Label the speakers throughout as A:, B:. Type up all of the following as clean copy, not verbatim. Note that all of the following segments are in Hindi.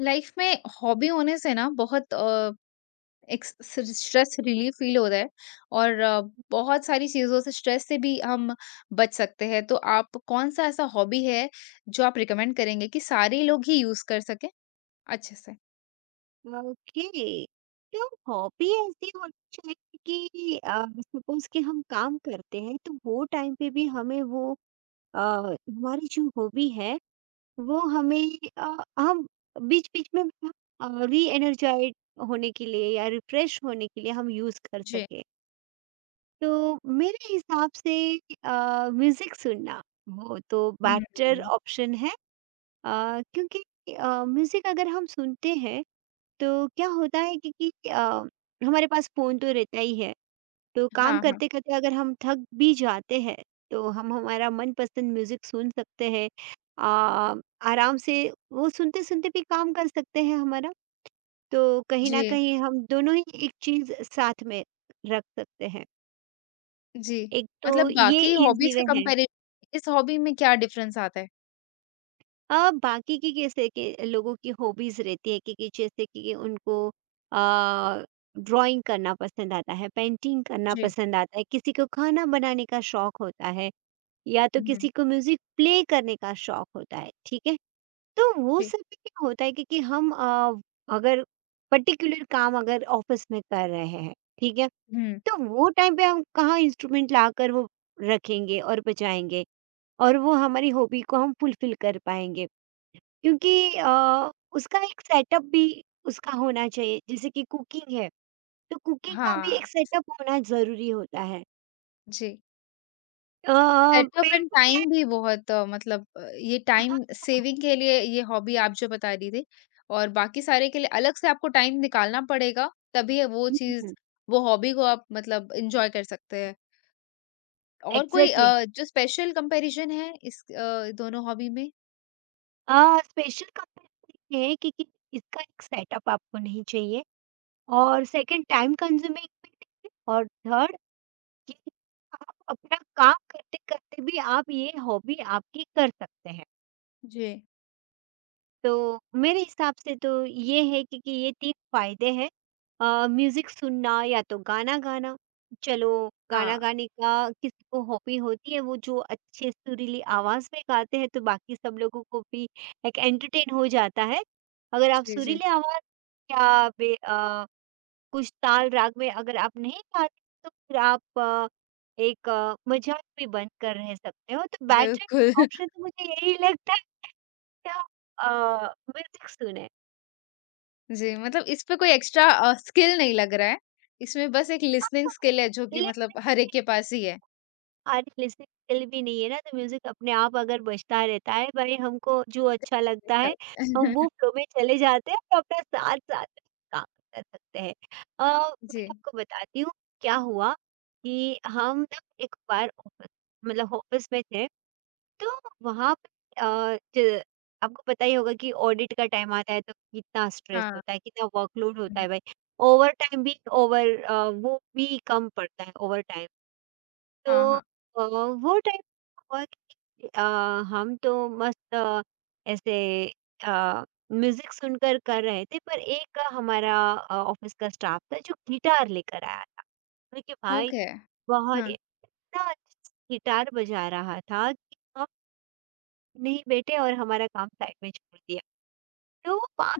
A: लाइफ में हॉबी होने से ना बहुत एक स्ट्रेस रिलीफ फील होता है और बहुत सारी चीज़ों से स्ट्रेस से भी हम बच सकते हैं तो आप कौन सा ऐसा हॉबी है जो आप रिकमेंड करेंगे कि सारे लोग ही यूज़ कर सकें अच्छे से?
B: ओके। तो हॉबी ऐसी होनी चाहिए कि सपोज कि हम काम करते हैं तो वो टाइम पे भी हमें वो हमारी जो हॉबी है वो हमें हम बीच बीच में री एनर्जाइज होने के लिए या रिफ्रेश होने के लिए हम यूज कर
A: जी।
B: सके। तो मेरे हिसाब से म्यूजिक सुनना वो तो बेटर
A: हुँ।
B: ऑप्शन है। क्योंकि म्यूजिक अगर हम सुनते हैं तो क्या होता है कि हमारे पास फ़ोन तो रहता ही है, तो काम
A: हाँ, हाँ।
B: करते-करते अगर हम थक भी जाते हैं, तो हम हमारा मनपसंद म्यूज़िक सुन सकते हैं। अ, आराम से वो सुनते-सुनते भी काम कर सकते हैं हमारा, तो कहीं न
A: जी,
B: कहीं हम दोनों ही एक चीज़ साथ में रख सकते हैं।
A: जी।
B: एक तो
A: मतलब
B: ये
A: बाकी
B: इज़ी
A: हॉबीज़ के
B: वे है।
A: कंपैरिज़न इस हॉबी में क्या डिफ़रेंस आता है?
B: बाकी की कैसे के लोगों की हॉबीज़ रहती है कि जैसे कि उनको अ, ड्राइंग करना पसंद आता है, पेंटिंग करना
A: जी।
B: पसंद आता है, किसी को खाना बनाने का शौक होता है या तो
A: हुँ,
B: किसी को म्यूज़िक प्ले करने का शौक होता है, ठीक है? तो वो
A: जी।
B: सब में क्या होता है कि हम अगर पर्टिकुलर काम अगर ऑफ़िस में कर रहे हैं, ठीक है?
A: हुँ।
B: तो वो टाइम पे हम कहाँ इंस्ट्रूमेंट लाकर वो रखेंगे और बजाएँगे और वो हमारी हॉबी को हम फुलफ़िल कर पाएँगे। क्योंकि उसका एक सेटअप भी उसका होना चाहिए, जैसे कि कुकिंग है, तो कुकिंग का भी
A: हाँ,
B: एक सेटअप होना ज़रूरी होता है।
A: जी।
B: अ,
A: सेटअप एंड
B: पेंटिंग है।
A: टाइम भी बहुत मतलब ये
B: हाँ।
A: टाइम सेविंग के लिए ये हॉबी आप जो बता रही थी और बाकी सारे के लिए अलग से आपको टाइम निकालना पड़ेगा, तभी वो
B: हुँ,
A: चीज़
B: हुँ।
A: वो हॉबी को आप मतलब एन्जॉय कर सकते हैं। और कोई
B: एग्ज़ैक्टली।
A: जो स्पेशल कंपैरिज़न है इस दोनों हॉबी में?
B: स्पेशल कंपनी ये है कि इसका एक सेटअप आपको नहीं चाहिए
A: हाँ,
B: और सेकंड टाइम कंज्यूमिंग भी है और थर्ड कि आप अपना काम करते-करते भी आप ये हॉबी आपकी कर सकते हैं।
A: जी।
B: तो मेरे हिसाब से तो ये है कि ये 3 फ़ायदे हैं। म्यूज़िक सुनना या तो गाना गाना, चलो गाना
A: हाँ।
B: गाने का किसी को हॉबी होती है वो जो अच्छे सुरीली आवाज़ में गाते हैं तो बाकी सब लोगों को भी एक एंटरटेन हो जाता है। अगर आप
A: जी, जी।
B: सुरीली आवाज़ या बे अ कुछ ताल राग में अगर आप नहीं गाते तो फिर आप एक मजाक भी बनकर रह सकते हो। तो बेटर
A: बिल्कुल।
B: ऑप्शन तो मुझे यही लगता है कि आप म्यूज़िक सुनें।
A: जी, मतलब इस पे कोई एक्स्ट्रा स्किल नहीं लग रहा है। इसमें बस एक लिसनिंग स्किल है जो कि मतलब हर एक के पास ही है।
B: आज लिसनिंग स्किल भी नहीं है ना, तो म्यूज़िक अपने आप अगर बजता रहता है, भई हमको जो अच्छा लगता
A: अच्छा।
B: है, हम वो फ्लो में चले जाते हैं और अपना साथ-साथ काम कर सकते हैं। अ, मैं
A: जी।
B: आपको बताती हूँ, क्या हुआ कि हम ना एक बार ऑफ़िस मतलब ऑफ़िस में थे तो वहाँ पे अ, ज आपको पता ही होगा कि ऑडिट का टाइम आता है तो कितना स्ट्रेस
A: हाँ।
B: होता है, कितना वर्कलोड होता है भाई। ओवरटाइम भी वो भी कम पड़ता है ओवरटाइम। तो
A: हाँ, हाँ।
B: वो टाइम हुआ कि हम तो मस्त ऐसे अ, म्यूज़िक सुनकर कर रहे थे पर एक हमारा ऑफ़िस का स्टाफ था जो गिटार लेकर आया था। मैंने कि भाई
A: ओके।
B: बहुत
A: हाँ।
B: ही- इतना अच्छा गिटार बजा रहा था कि हम नहीं बेटे और हमारा काम साइड में छोड़ दिया। तो 5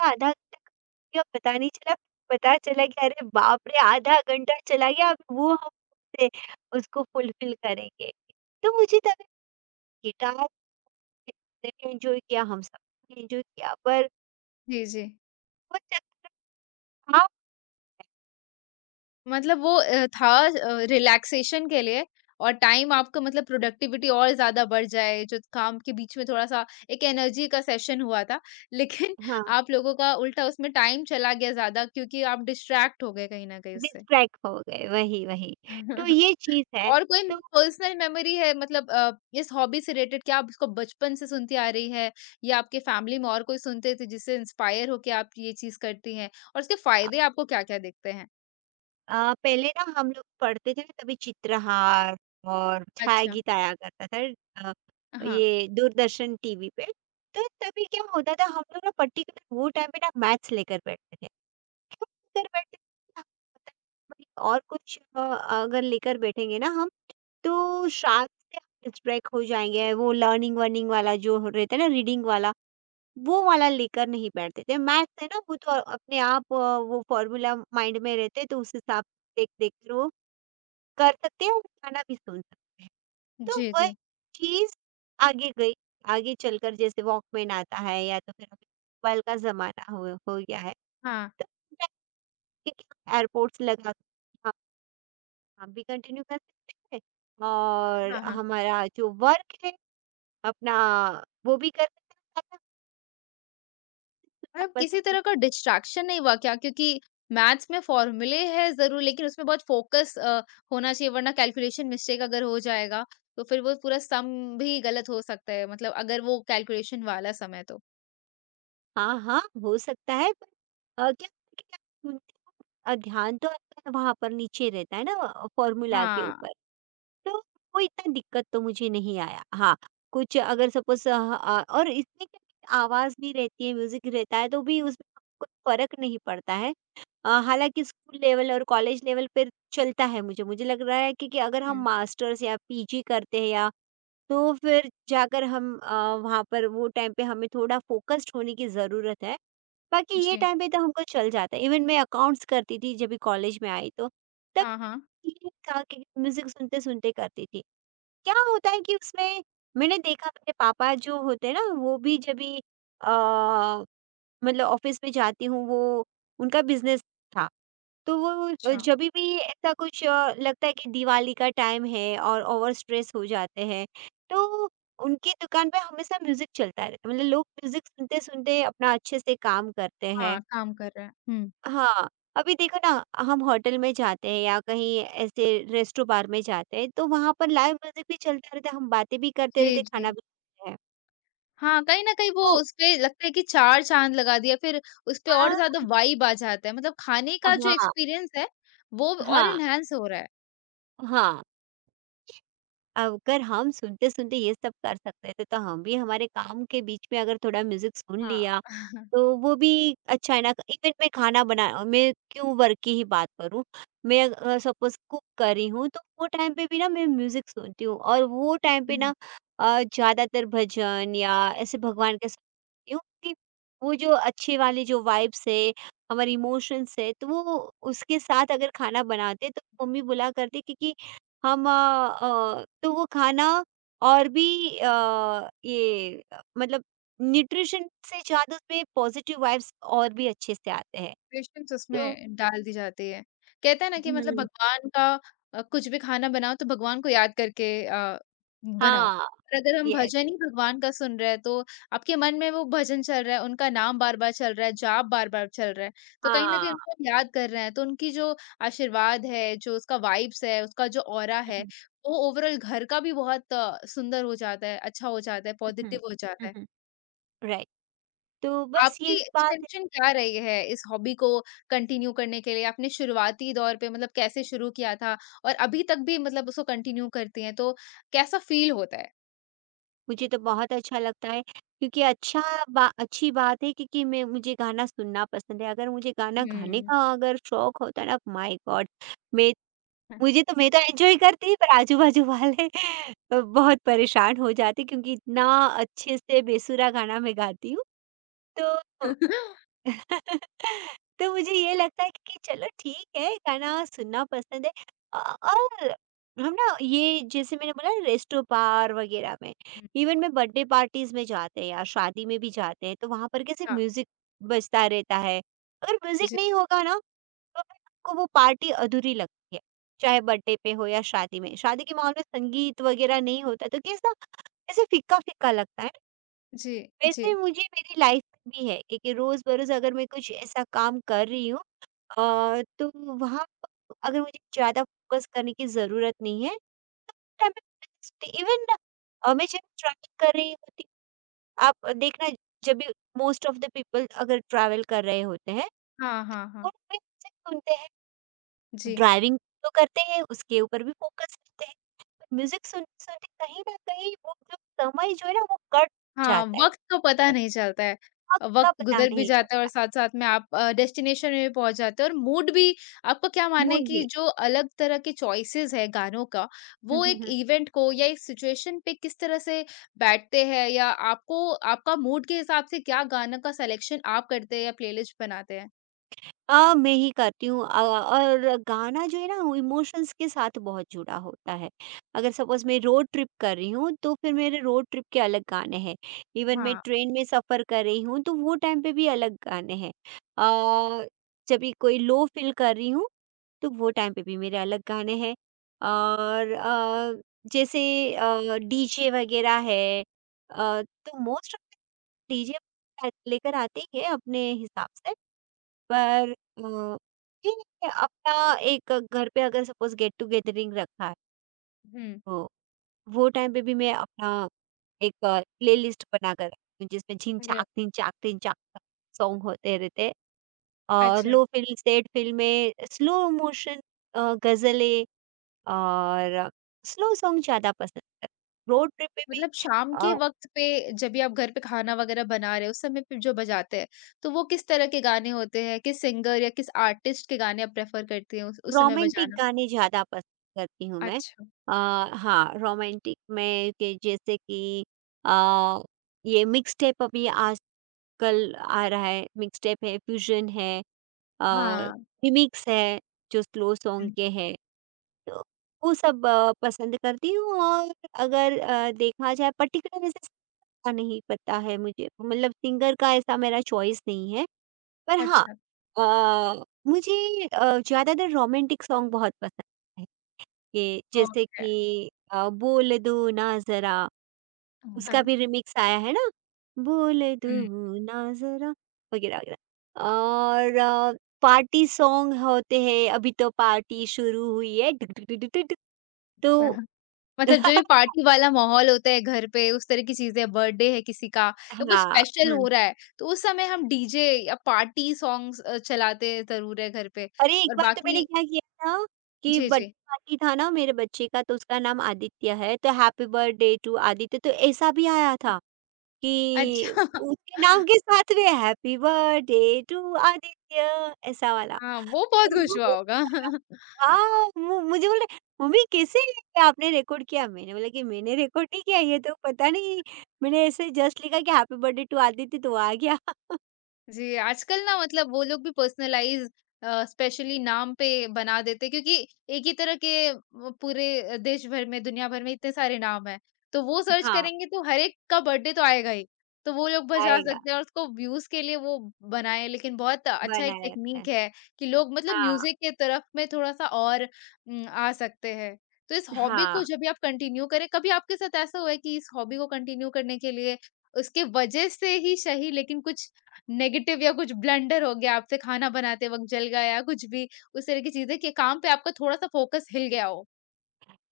B: का आधा घंटा या पता नहीं चला, पता चला कि अरे बाप रे! आधा घंटा चला गया अब वो हम से उसको फुलफ़िल करेंगे। तो मुझे तब गिटार ने भी एन्जॉय किया, हम सब ने एन्जॉय किया पर
A: जी, जी।
B: वो चक हाँ,
A: मतलब वो था रिलैक्सेशन के लिए और टाइम आपका मतलब प्रोडक्टिविटी और ज़्यादा बढ़ जाए, जो काम के बीच में थोड़ा-सा एक एनर्जी का सेशन हुआ था। लेकिन
B: हाँ,
A: आप लोगों का उल्टा उसमें टाइम चला गया ज़्यादा क्योंकि आप डिस्ट्रैक्ट हो गए कहीं न कहीं उससे।
B: डिस्ट्रैक्ट हो गए, वही। तो ये चीज़ है,
A: और कोई
B: तो
A: पर्सनल मेमोरी है मतलब इस हॉबी से रिलेटेड क्या आप इसको बचपन से सुनती आ रही है या आपके फैमिली में और कोई सुनते थे जिससे इंस्पायर होके आप ये चीज करती हैं और इसके फायदे आपको क्या-क्या दिखते हैं?
B: पहले ना हम लोग पढ़ते थे ना तभी चित्रहार और
A: अच्छा,
B: छायागीत आया करता था। अ,
A: हाँ।
B: ये दूरदर्शन टीवी पे। तो तभी क्या होता था हम लोग ना पर्टिकुलर वो टाइम पे ना मैथ्स लेकर बैठते थे। क्यों लेकर बैठते थे? भाई और कुछ अगर लेकर बैठेंगे ना हम तो शायद से हम डिस्ट्रैक्ट हो जाएँगे। वो लर्निंग-वर्निंग वाला जो रहता है ना रीडिंग वाला वो वाला लेकर नहीं बैठते थे। मैथ्स है ना वो तो अपने आप वो फ़ॉर्मूला माइंड में रहते हैं तो उस हिसाब से देख-देख कर वो कर सकते हैं और खाना भी सुन सकते हैं। तो
A: जी,
B: वही
A: जी।
B: चीज़ आगे गई, आगे चलकर जैसे वॉकमैन आता है या तो फिर अभी मोबाइल का ज़माना हो गया है।
A: हाँ,
B: तो एयरपोर्ट्स लगा के हम काम भी कंटिन्यू कर सकते हैं और
A: हाँ, हाँ।
B: हमारा जो वर्क है अपना वो भी कर सकते हैं।
A: मतलब
B: खाना-पीना
A: किसी
B: पसंद है।
A: तरह का डिस्ट्रैक्शन नहीं हुआ क्या? क्योंकि मैथ्स में फॉर्मूले हैं ज़रूर लेकिन उसमें बहुत फ़ोकस होना चाहिए वरना कैलकुलेशन मिस्टेक अगर हो जाएगा तो फिर वो पूरा सम भी गलत हो सकता है मतलब अगर वो कैलकुलेशन वाला सम है तो।
B: हाँ, हाँ, हो सकता है पर अ, क्या ध्यान तो आपका वहाँ पर नीचे रहता है ना फ़ॉर्मूला के
A: हाँ।
B: ऊपर, तो कोई इतना दिक्कत तो मुझे नहीं आया। हाँ, कुछ अगर सपोज़ और इसमें क्या आवाज़ भी रहती है, म्यूज़िक रहता है तो भी उसमें कोई फ़र्क नहीं पड़ता है। हालाँकि स्कूल लेवल और कॉलेज लेवल पे चलता है मुझे, मुझे लग रहा है कि अगर हम
A: हुँ,
B: मास्टर्स या पीजी करते हैं या तो फिर जाकर हम वहाँ पर वो टाइम पे हमें थोड़ा फोकस्ड होने की ज़रूरत है। बाकी ये
A: जी।
B: टाइम पे तो हमको चल जाता है। इवन मैं अकाउंट्स करती थी जब भी कॉलेज में आई तो, तब
A: हाँ, हाँ।
B: ये था कि म्यूज़िक सुनते-सुनते करती थी। क्या होता है कि उसमें मैंने देखा मेरे पापा जो होते हैं ना वो भी जब भी अ, मतलब ऑफ़िस में जाती हूँ वो उनका बिज़नेस था। तो वो
A: अच्छा,
B: जभी भी ऐसा कुछ लगता है कि दिवाली का टाइम है और ओवर स्ट्रेस हो जाते हैं, तो उनकी दुकान पे हमेशा म्यूज़िक चलता रहता है। मतलब लोग म्यूज़िक सुनते-सुनते अपना अच्छे से काम करते हैं।
A: हाँ, काम कर रहा है। हुँ,
B: हाँ, अभी देखो ना हम होटल में जाते हैं या कहीं ऐसे रेस्टो बार में जाते हैं, तो वहाँ पर लाइव म्यूज़िक भी चलता रहता है, हम बातें भी करते
A: जी,
B: रहते हैं,
A: जी।
B: खाना भी खाते हैं।
A: हाँ, कहीं न कहीं वो
B: तो
A: उसपे लगता है कि 4 चाँद लगा दिया, फिर उसपे और
B: हाँ,
A: ज़्यादा वाइब आ जाता है। मतलब खाने
B: हाँ,
A: का जो
B: हाँ,
A: एक्सपीरियंस है, वो और
B: हाँ,
A: एनहांस हो रहा है।
B: हाँ। अगर हम सुनते-सुनते ये सब कर सकते थे, तो हम भी हमारे काम के बीच में अगर थोड़ा म्यूज़िक सुन लिया,
A: हाँ।
B: तो वो भी अच्छा है ना। इवन मैं खाना बना मैं क्यों वर्क की ही बात करूँ, मैं सपोज़ कुक कर रही हूँ, तो वो टाइम पे भी ना मैं म्यूज़िक सुनती हूँ और वो टाइम पे
A: हुँ।
B: ना ज़्यादातर भजन या ऐसे भगवान के सुनती हूँ कि वो जो अच्छे वाले जो वाइब्स है, हमारे इमोशंस है, तो वो उसके साथ अगर खाना बनाते, तो मम्मी बोला करती कि हम तो वो खाना और भी मतलब न्यूट्रिशन से ज़्यादा उसमें पॉज़िटिव वाइब्स और भी अच्छे से आते हैं।
A: प्रिपरेशंस
B: तो
A: उसमें डाल दी जाती है। कहते हैं ना कि मतलब
B: हुँ।
A: भगवान का कुछ भी खाना बनाओ तो भगवान को याद करके बनाओ।
B: हाँ,
A: और अगर हम
B: यस,
A: भजन ही भगवान का सुन रहे हैं तो आपके मन में वो भजन चल रहा है, उनका नाम बार-बार चल रहा है, जाप बार-बार चल रहा है, तो कहीं न कहीं
B: हाँ।
A: उनको हम याद कर रहे हैं, तो उनकी जो आशीर्वाद है, जो उसका वाइब्स है, उसका जो ऑरा
B: हुँ,
A: है,
B: हुँ,
A: वो ओवरऑल घर का भी बहुत सुंदर हो जाता है, अच्छा हो जाता है,
B: हुँ,
A: पॉजिटिव हो जाता
B: हुँ,
A: है।
B: हुँ। राइट, तो बस
A: आपकी
B: यही बात है।
A: इंस्पिरेशन क्या रही है इस हॉबी को कंटिन्यू करने के लिए? आपने शुरुआती दौर पे मतलब कैसे शुरू किया था? और अभी तक भी मतलब उसको कंटिन्यू करती हैं तो कैसा फ़ील होता है?
B: मुझे तो बहुत अच्छा लगता है क्योंकि अच्छा बा अच्छी बात है क्योंकि मैं मुझे गाना सुनना पसंद है। अगर मुझे गाना गाने
A: हुँ।
B: का अगर शौक होता ना माय गॉड! मैं मुझे तो मैं तो एन्जॉय करती पर आजू-बाजू वाले बहुत परेशान हो जाते क्योंकि इतना अच्छे से बेसुरा गाना मैं गाती हूँ तो तो मुझे ये लगता है कि चलो ठीक है, गाना सुनना पसंद है। और हम ना ये जैसे मैंने बोला रेस्टो बार वगैरह में,
A: हुँ,
B: इवन मैं बर्थडे पार्टीज़ में जाते हैं या शादी में भी जाते हैं तो वहाँ पर कैसे
A: हाँ,
B: म्यूज़िक बजता रहता है। अगर म्यूज़िक
A: जी,
B: नहीं होगा ना तो आपको वो पार्टी अधूरी लगती है, चाहे बर्थडे पे हो या शादी में। शादी के माहौल में संगीत वगैरह नहीं होता तो कैसा ऐसे फीका-फीका लगता है।
A: जी,
B: वैसे
A: जी।
B: मुझे मेरी लाइफ में भी है क्योंकि रोज़-बरोज़ अगर मैं कुछ ऐसा काम कर रही हूँ तो वहाँ प अगर मुझे ज़्यादा फोकस करने की ज़रूरत नहीं है, इवन मैं जब ट्रैवल कर रही होती हूँ, आप देखना जब भी मोस्ट ऑफ द पीपल अगर ट्रैवल कर रहे होते हैं,
A: हाँ, हाँ, हाँ।
B: वो music सुनते हैं।
A: जी।
B: ड्राइविंग तो करते हैं, उसके ऊपर भी फ़ोकस करते हैं, पर म्यूज़िक सुनते-सुनते कहीं न कहीं वो जो समय जो है ना, वो कट
A: हाँ,
B: जाता है,
A: वक़्त
B: पर
A: का पता नहीं चलता है।
B: वक़्त का
A: वक़्त
B: पता
A: गुज़र भी
B: नहीं
A: जाता है और
B: चलता,
A: साथ-साथ में आप डेस्टिनेशन में भी पहुँच जाते हो और मूड भी आपका क्या मानना है
B: मूड
A: कि
B: भी।
A: जो अलग तरह के चॉइसेस है गानों का, वो एक इवेंट को या एक सिचुएशन पे किस तरह से बैठते हैं या आपको आपका मूड के हिसाब से क्या गाना का सिलेक्शन आप करते हैं या प्लेलिस्ट बनाते हैं?
B: मैं ही करती हूँ और गाना जो है ना वो इमोशंस के साथ बहुत जुड़ा होता है। अगर सपोज़ मैं रोड ट्रिप कर रही हूँ तो फिर मेरे रोड ट्रिप के अलग गाने हैं। इवन मैं
A: हाँ।
B: ट्रेन में सफ़र कर रही हूँ तो वो टाइम पे भी अलग गाने हैं। अ, जब भी कोई लो फ़ील कर रही हूँ तो वो टाइम पे भी मेरे अलग गाने हैं। और जैसे डीजे वग़ैरह है, अ, तो मोस्ट ऑफ़ द डीजे लेकर आते ही है अपने हिसाब से। पर ठीक है अपना एक घर पे अगर सपोज़ गेट टू गेदरिंग रखा है
A: हुँ।
B: तो वो टाइम पे भी मैं अपना एक प्लेलिस्ट बनाकर रखती हूँ जिसमें
A: अरे!
B: झिनचाक,
A: वाह,
B: झिनचाक, झिनचाक सॉन्ग होते रहते हैं। और
A: अच्छा।
B: लो फ़िल्म, सैड फ़िल्में, स्लो मोशन ग़ज़लें और स्लो सॉन्ग ज़्यादा पसंद है। रोड ट्रिप पे
A: मतलब
B: भी
A: शाम के वक़्त पे जब भी आप घर पे खाना वग़ैरह बना रहे हो, उस समय पे जो बजाते हैं, तो वो किस तरह के गाने होते हैं? किस सिंगर या किस आर्टिस्ट के गाने आप प्रेफ़र करती हैं उस समय
B: रोमांटिक
A: बजाना?
B: गाने ज़्यादा पसंद करती हूँ मैं।
A: अच्छा,
B: अ, हाँ, रोमांटिक में के जैसे कि अ, ये मिक्स टेप अभी आजकल आ रहा है, मिक्स टेप है, फ्यूजन है, अ,
A: हाँ।
B: रिमिक्स है, जो स्लो सॉन्ग
A: हुँ,
B: के हैं, तो वो सब आ, पसंद करती हूँ और अगर देखा जाए पर्टिकुलर ऐसे का नहीं पता है मुझे, मतलब सिंगर का ऐसा मेरा चॉइस नहीं है, पर हाँ
A: अच्छा,
B: मुझे ज़्यादातर रोमांटिक सॉन्ग बहुत पसंद है। ये जैसे
A: ओके।
B: कि बोल दो ना ज़रा,
A: हुँ। हाँ,
B: उसका
A: हाँ।
B: भी रीमिक्स आया है ना? बोल
A: हुँ।
B: दो ना ज़रा वगैरह, वगैरह। और पार्टी सॉन्ग होते हैं, अभी तो पार्टी शुरू हुई है डुक, डुक, डुक, डुक, डुक, डुक
A: हाँ,
B: तो
A: हाँ। मतलब जो ये पार्टी वाला माहौल होता है घर पे, उस तरह की चीज़ें, बर्थडे है किसी का या कुछ
B: हाँ,
A: स्पेशल
B: हुँ।
A: हो रहा है, तो उस समय हम डीजे या पार्टी सॉन्ग्स चलाते ज़रूर है घर पे
B: अरे एक
A: और
B: बार तो मैंने
A: बाकी
B: क्या किया था कि
A: जी,
B: बर्थडे
A: जी।
B: पार्टी था ना मेरे बच्चे का तो उसका नाम आदित्य है, तो हैप्पी बर्थडे टू आदित्य तो ऐसा भी आया
A: हाँ,
B: था। कि
A: अच्छा।
B: उसके नाम के साथ में हैप्पी बर्थडे टू आदित्य ऐसा वाला।
A: हाँ, वो बहुत
B: तो वो
A: खुश हुआ
B: भी
A: होगा।
B: गाया। हाँ, मु मुझे बोले मम्मी कैसे ये आपने रिकॉर्ड किया? मैंने बोला कि मैंने रिकॉर्ड नहीं किया ये तो पता नहीं मैंने ऐसे जस्ट लिखा कि हैप्पी बर्थडे टू आदित्य तो आ गया।
A: जी, आजकल ना मतलब वो लोग भी पर्सनलाइज़ स्पेशली नाम पे बना देते हैं क्योंकि एक ही तरह के पूरे देश भर में, दुनिया भर में इतने सारे नाम हैं। तो वो सर्च
B: हाँ।
A: करेंगे तो हर एक का बर्थडे तो आएगा ही। तो वो लोग बजा
B: आएगा
A: सकते हैं और उसको व्यूज़ के लिए वो बनाए लेकिन बहुत अच्छा एक
B: बनाया रहता
A: टेक्नीक
B: है।
A: है कि लोग मतलब
B: हाँ।
A: म्यूज़िक के तरफ में थोड़ा-सा और आ सकते हैं। तो इस हॉबी को
B: हाँ।
A: जब भी आप कंटिन्यू करें, कभी आपके साथ ऐसा हुआ है कि इस हॉबी को कंटिन्यू करने के लिए उसके वजह से ही सही लेकिन कुछ नेगेटिव या कुछ ब्लंडर हो गया आपसे खाना बनाते वक़्त जल गया, या कुछ भी उस तरह की चीज़ें कि काम पे आपका थोड़ा-सा फ़ोकस हिल गया हो।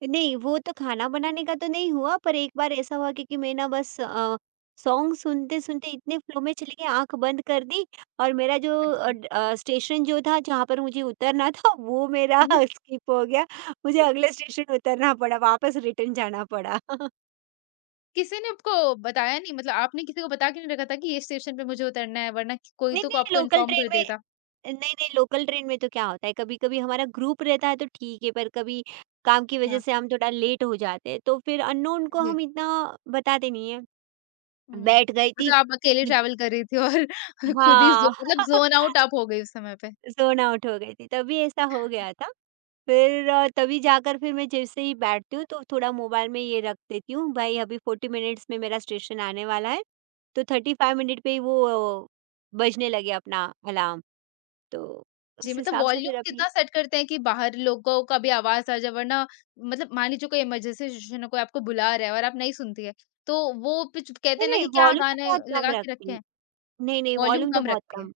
B: नहीं, वो तो खाना बनाने का तो नहीं हुआ, पर एक बार ऐसा हुआ क्योंकि मैं ना बस सॉन्ग सुनते-सुनते इतने फ्लो में चली गई, आँख बंद कर दी और मेरा जो
A: अच्छा।
B: स्टेशन जो था, जहाँ पर मुझे उतरना था, वो मेरा
A: हम्म।
B: स्किप हो गया। मुझे अगले स्टेशन उतरना पड़ा, वापस रिटर्न जाना पड़ा।
A: किसी ने आपको बताया नहीं मतलब आपने किसी को बता के नहीं रखा था कि ये स्टेशन पे मुझे उतरना है वरना कि- कोई
B: नहीं,
A: तो
B: नहीं,
A: आपको
B: लोकल
A: इन्फॉर्म
B: ट्रेन
A: कर
B: में
A: देता?
B: नहीं, नहीं, लोकल ट्रेन में तो क्या होता है, कभी-कभी हमारा ग्रुप रहता है, तो ठीक है, पर कभी काम की वजह
A: हाँ।
B: से हम थोड़ा लेट हो जाते हैं, तो फिर अननोन को
A: जी।
B: हम इतना बताते नहीं हैं।
A: हुँ।
B: बैठ गई थी
A: मतलब आप अकेले ट्रैवल कर रही थी और खुद ही
B: हाँ,
A: ज़ो मतलब ज़ोन आउट आप हो गई उस समय पे।
B: ज़ोन आउट हो गई थी, तभी ऐसा हो गया था। फिर तभी जाकर फिर मैं जैसे ही बैठती हूँ, तो थोड़ा मोबाइल में ये रख देती हूँ, भाई अभी 40 मिनट्स में मेरा स्टेशन आने वाला है, तो 35 मिनट पे ही वो अ, बजने लगे अपना अलार्म, तो
A: जी,
B: उस
A: मतलब
B: हिसाब से
A: वॉल्यूम
B: फिर
A: कितना
B: अभी
A: सेट करते हैं कि बाहर लोगों का भी आवाज़ आ जाए? वरना मतलब मान लीजिए कोई इमरजेंसी सिचुएशन है, कोई आपको बुला रहा है और आप नहीं सुनती है, तो वो कुछ कहते
B: नहीं,
A: हैं ना
B: नहीं
A: कि क्या
B: वॉल्यूम तो
A: गाने
B: बहुत कम
A: लगा के
B: रखती
A: रखे
B: हूँ।
A: हैं,
B: नहीं, नहीं
A: वॉल्यूम
B: वॉल्यूम तो
A: कम
B: बहुत
A: रखते हैं।
B: कम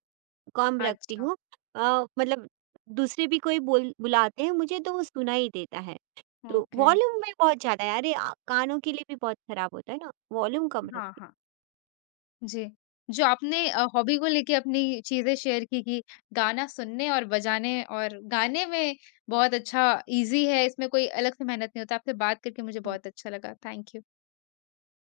B: कम रखती
A: अच्छा,
B: हूँ। मतलब दूसरे भी कोई बोल बुलाते हैं मुझे, तो वो सुनाई देता है। तो
A: ओके।
B: वॉल्यूम में बहुत ज़्यादा है। अरे! कानों के लिए भी बहुत खराब होता है ना, वॉल्यूम कम
A: हाँ,
B: रखती
A: हाँ। जी, जो आपने हॉबी को लेके अपनी चीज़ें शेयर की कि गाना सुनने और बजाने और गाने में बहुत अच्छा ईज़ी है, इसमें कोई अलग से मेहनत नहीं होता। आपसे बात करके मुझे बहुत
B: हूँ।
A: अच्छा लगा। Thank you.